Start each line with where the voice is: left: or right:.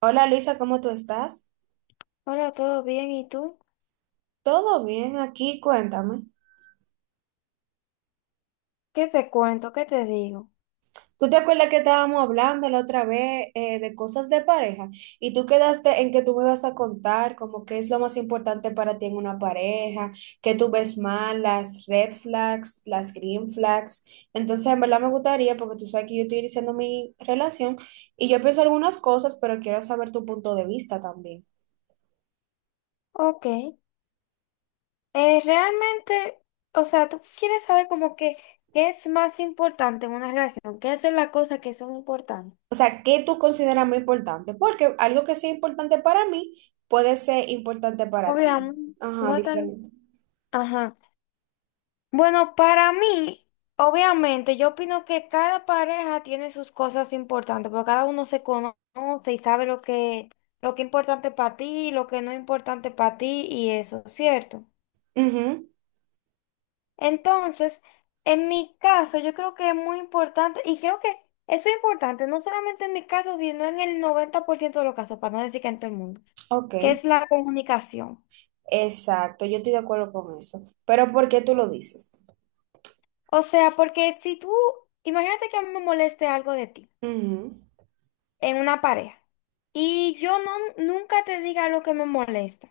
right: Hola Luisa, ¿cómo tú estás?
left: Hola, ¿todo bien? ¿Y tú?
right: Todo bien aquí, cuéntame.
left: ¿Qué te cuento? ¿Qué te digo?
right: ¿Tú te acuerdas que estábamos hablando la otra vez de cosas de pareja? Y tú quedaste en que tú me vas a contar como qué es lo más importante para ti en una pareja, qué tú ves mal, las red flags, las green flags. Entonces, en verdad me gustaría, porque tú sabes que yo estoy iniciando mi relación y yo pienso algunas cosas, pero quiero saber tu punto de vista también.
left: Ok. Realmente, o sea, tú quieres saber como que qué es más importante en una relación, qué son las cosas que son importantes.
right: O sea, ¿qué tú consideras muy importante? Porque algo que sea importante para mí puede ser importante para ti.
left: Obviamente,
right: Ajá,
left: no tan...
right: diferente.
left: Ajá. Bueno, para mí, obviamente, yo opino que cada pareja tiene sus cosas importantes, porque cada uno se conoce y sabe lo que es importante para ti, lo que no es importante para ti y eso, ¿cierto?
right: Ujú.
left: Entonces, en mi caso, yo creo que es muy importante, y creo que eso es importante, no solamente en mi caso, sino en el 90% de los casos, para no decir que en todo el mundo,
right: Ok,
left: que es la comunicación.
right: exacto, yo estoy de acuerdo con eso. Pero ¿por qué tú lo dices?
left: O sea, porque si tú, imagínate que a mí me moleste algo de ti
right: Ujú.
left: en una pareja, y yo no, nunca te diga lo que me molesta.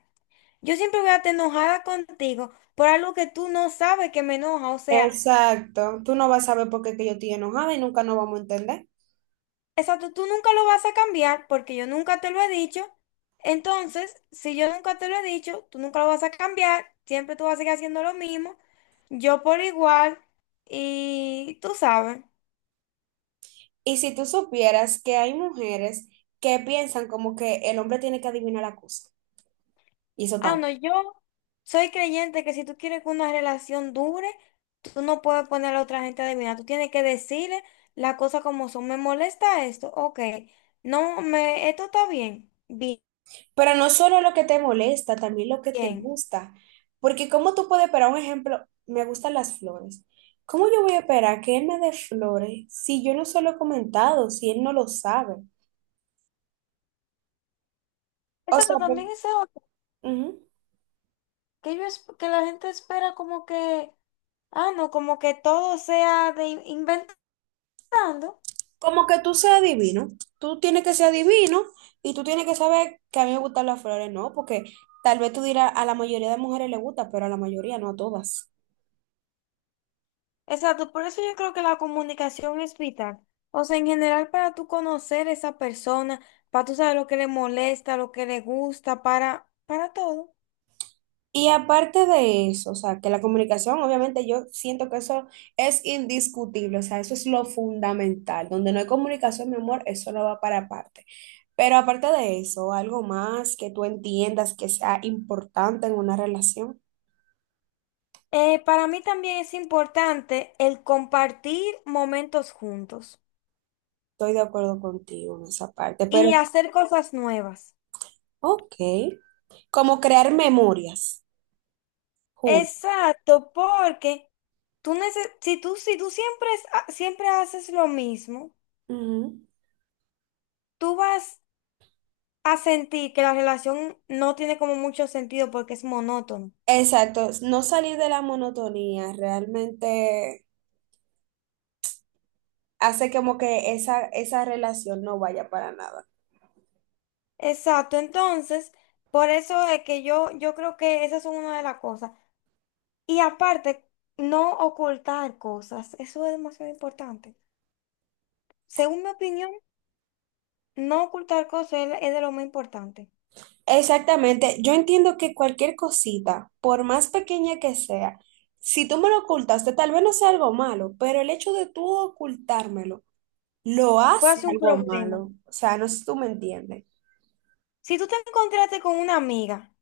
left: Yo siempre voy a estar enojada contigo por algo que tú no sabes que me enoja. O sea,
right: Exacto, tú no vas a saber por qué que yo estoy enojada y nunca nos vamos a entender.
left: exacto, tú nunca lo vas a cambiar porque yo nunca te lo he dicho. Entonces, si yo nunca te lo he dicho, tú nunca lo vas a cambiar. Siempre tú vas a seguir haciendo lo mismo. Yo por igual. Y tú sabes.
right: Y si tú supieras que hay mujeres que piensan como que el hombre tiene que adivinar la cosa, y eso
left: Ah,
right: está.
left: no, yo soy creyente que si tú quieres que una relación dure, tú no puedes poner a la otra gente a adivinar. Tú tienes que decirle las cosas como son. Me molesta esto. Ok. No, me, esto está bien.
right: Pero no solo lo que te molesta, también lo que te
left: Bien.
right: gusta. Porque cómo tú puedes esperar, un ejemplo, me gustan las flores. ¿Cómo yo voy a esperar que él me dé flores si yo no se lo he comentado, si él no lo sabe? O sea,
left: Exacto,
right: pues,
left: también eso
right: ujú.
left: que la gente espera como que, ah, no, como que todo sea inventando.
right: Como que tú seas divino. Tú tienes que ser divino y tú tienes que saber que a mí me gustan las flores, ¿no? Porque tal vez tú dirás, a la mayoría de mujeres le gusta, pero a la mayoría, no a todas.
left: Exacto, por eso yo creo que la comunicación es vital. O sea, en general para tú conocer esa persona, para tú saber lo que le molesta, lo que le gusta, para todo.
right: Y aparte de eso, o sea, que la comunicación, obviamente yo siento que eso es indiscutible, o sea, eso es lo fundamental. Donde no hay comunicación, mi amor, eso no va para aparte. Pero aparte de eso, algo más que tú entiendas que sea importante en una relación,
left: Para mí también es importante el compartir momentos juntos
right: estoy de acuerdo contigo en esa parte. Pero,
left: y hacer cosas nuevas.
right: ok, como crear memorias juntos.
left: Exacto, porque si tú, si tú siempre, siempre haces lo mismo,
right: Ujú.
left: tú vas a sentir que la relación no tiene como mucho sentido porque es monótono.
right: Exacto, no salir de la monotonía realmente hace como que esa relación no vaya para nada.
left: Exacto, entonces, por eso es que yo creo que esa es una de las cosas. Y aparte, no ocultar cosas, eso es demasiado importante. Según mi opinión, no ocultar cosas es de lo más importante.
right: Exactamente, yo entiendo que cualquier cosita, por más pequeña que sea, si tú me lo ocultaste, tal vez no sea algo malo, pero el hecho de tú ocultármelo lo
left: Puede
right: hace
left: ser un
right: algo
left: problema.
right: malo. O sea, no sé si tú me entiendes.
left: Si tú te encontraste con una amiga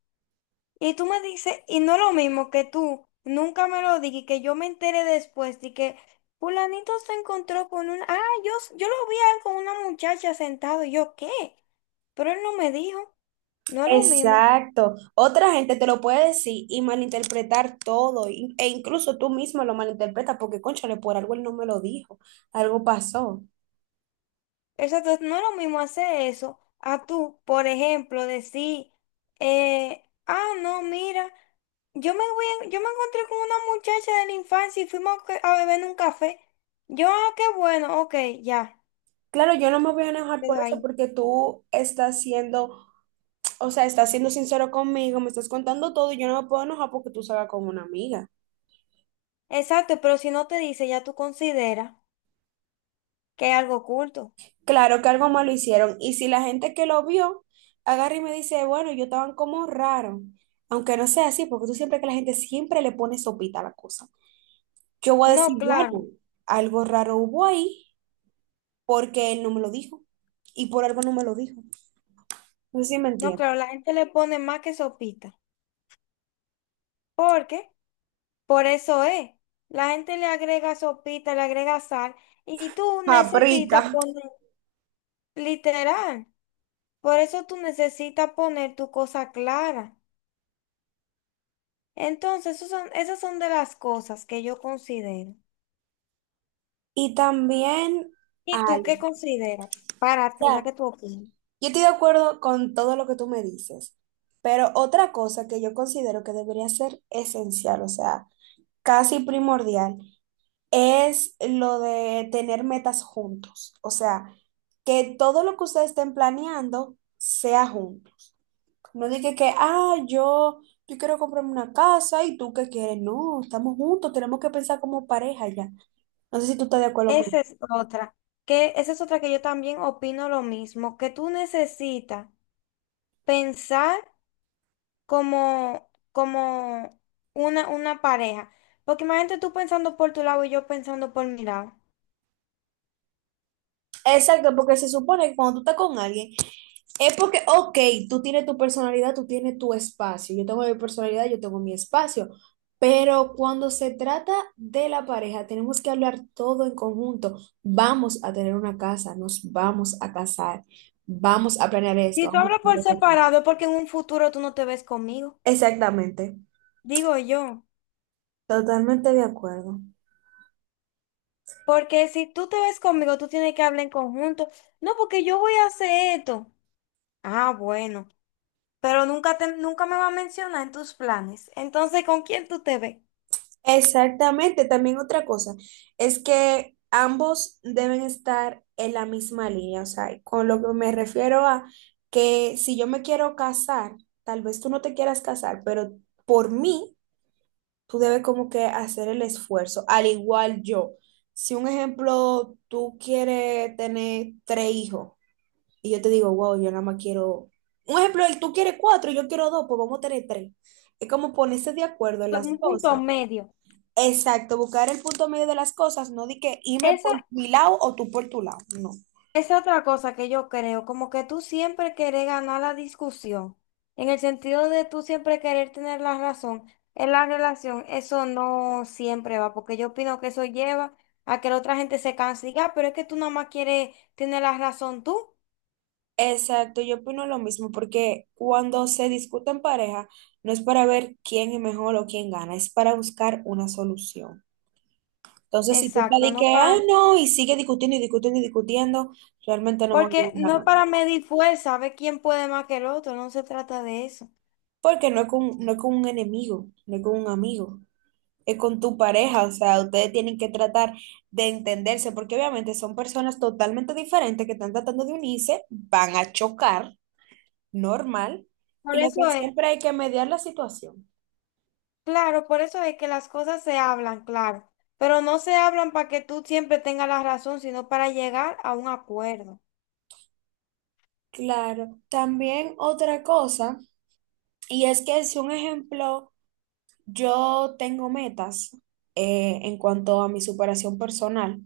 left: y tú me dices, y no es lo mismo que tú nunca me lo digas y que yo me entere después de que fulanito se encontró con un, ah, yo lo vi a él con una muchacha sentado, y yo, ¿qué? Pero él no me dijo, no es lo mismo.
right: Exacto. Otra gente te lo puede decir y malinterpretar todo, e incluso tú mismo lo malinterpretas porque, cónchale, por algo él no me lo dijo, algo pasó.
left: Exacto, no es lo mismo hacer eso a tú, por ejemplo, decir, no, mira, yo me encontré con una muchacha de la infancia y fuimos a beber en un café. Yo, ah, qué bueno, ok, ya,
right: Claro, yo no me voy a enojar por
left: quedó
right: eso
left: ahí.
right: porque tú estás siendo. O sea, estás siendo sincero conmigo, me estás contando todo y yo no me puedo enojar porque tú salgas con una amiga.
left: Exacto, pero si no te dice, ya tú consideras que hay algo oculto.
right: Claro que algo malo hicieron. Y si la gente que lo vio agarra y me dice, bueno, yo estaban como raro, aunque no sea así, porque tú siempre que la gente siempre le pone sopita a la cosa. Yo voy a
left: No,
right: decir, bueno,
left: claro,
right: algo raro hubo ahí porque él no me lo dijo y por algo no me lo dijo. No sé si me
left: no,
right: entiendes.
left: claro, la gente le pone más que sopita. ¿Por qué? Por eso es. La gente le agrega sopita, le agrega sal, y tú
right: Paprika.
left: necesitas poner, literal, por eso tú necesitas poner tu cosa clara. Entonces, esas son de las cosas que yo considero.
right: Y también
left: ¿Y tú qué
right: algo.
left: consideras para ti, sabes qué tú opinas?
right: Yo estoy de acuerdo con todo lo que tú me dices, pero otra cosa que yo considero que debería ser esencial, o sea, casi primordial, es lo de tener metas juntos. O sea, que todo lo que ustedes estén planeando sea junto. No diga que, ah, yo quiero comprarme una casa y tú qué quieres. No, estamos juntos, tenemos que pensar como pareja ya. No sé si tú estás de acuerdo con.
left: Esa es otra, que esa es otra que yo también opino lo mismo, que tú necesitas pensar como una pareja. Porque imagínate tú pensando por tu lado y yo pensando por mi lado.
right: Exacto, porque se supone que cuando tú estás con alguien, es porque, ok, tú tienes tu personalidad, tú tienes tu espacio. Yo tengo mi personalidad, yo tengo mi espacio. Pero cuando se trata de la pareja, tenemos que hablar todo en conjunto. Vamos a tener una casa, nos vamos a casar, vamos a planear
left: Si
right: esto,
left: tú
right: vamos
left: hablas por
right: a...
left: separado es porque en un futuro tú no te ves conmigo,
right: Exactamente,
left: digo yo.
right: totalmente de acuerdo.
left: Porque si tú te ves conmigo, tú tienes que hablar en conjunto. No, porque yo voy a hacer esto. Ah, bueno, pero nunca me va a mencionar en tus planes. Entonces, ¿con quién tú te ves?
right: Exactamente, también otra cosa es que ambos deben estar en la misma línea, o sea, con lo que me refiero a que si yo me quiero casar, tal vez tú no te quieras casar, pero por mí tú debes como que hacer el esfuerzo, al igual yo. Si un ejemplo, tú quieres tener tres hijos y yo te digo, wow, yo nada más quiero, un ejemplo, tú quieres cuatro y yo quiero dos, pues vamos a tener tres. Es como ponerse de acuerdo en las
left: Un punto
right: cosas.
left: medio.
right: Exacto, buscar el punto medio de las cosas, no di que irme
left: Esa
right: por mi lado o tú por tu lado, no.
left: es otra cosa que yo creo, como que tú siempre querés ganar la discusión, en el sentido de tú siempre querer tener la razón en la relación, eso no siempre va, porque yo opino que eso lleva a que la otra gente se canse y diga, "Ah, pero es que tú nada más quieres tener la razón tú".
right: Exacto, yo opino lo mismo, porque cuando se discute en pareja, no es para ver quién es mejor o quién gana, es para buscar una solución. Entonces, si tú estás
left: Exacto,
right: de que,
left: no
right: ah,
left: para,
right: no, y sigue discutiendo y discutiendo y discutiendo, realmente no van a ir
left: porque no es
right: ganando.
left: para medir fuerza, ver quién puede más que el otro, no se trata de eso.
right: Porque no es con un enemigo, no es con un amigo. Con tu pareja, o sea, ustedes tienen que tratar de entenderse, porque obviamente son personas totalmente diferentes que están tratando de unirse, van a chocar, normal,
left: Por
right: y lo
left: eso
right: que
left: es.
right: siempre hay que mediar la situación.
left: Claro, por eso es que las cosas se hablan, claro, pero no se hablan para que tú siempre tengas la razón, sino para llegar a un acuerdo.
right: Claro, también otra cosa, y es que si un ejemplo, yo tengo metas en cuanto a mi superación personal,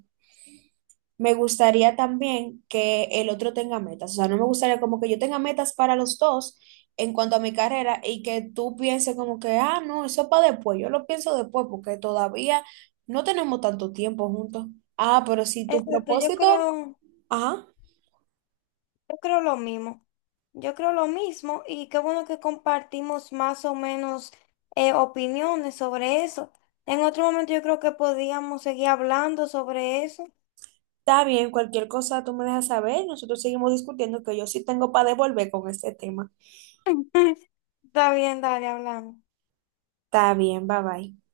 right: me gustaría también que el otro tenga metas. O sea, no me gustaría como que yo tenga metas para los dos en cuanto a mi carrera y que tú pienses como que, ah, no, eso es para después. Yo lo pienso después porque todavía no tenemos tanto tiempo juntos. Ah, pero si tu
left: Exacto,
right: propósito, ajá,
left: yo creo lo mismo. Yo creo lo mismo y qué bueno que compartimos más o menos opiniones sobre eso. En otro momento yo creo que podíamos seguir hablando sobre eso.
right: está bien, cualquier cosa tú me dejas saber. Nosotros seguimos discutiendo que yo sí tengo para devolver con este tema.
left: Está bien, dale, hablamos.
right: Está bien, bye bye.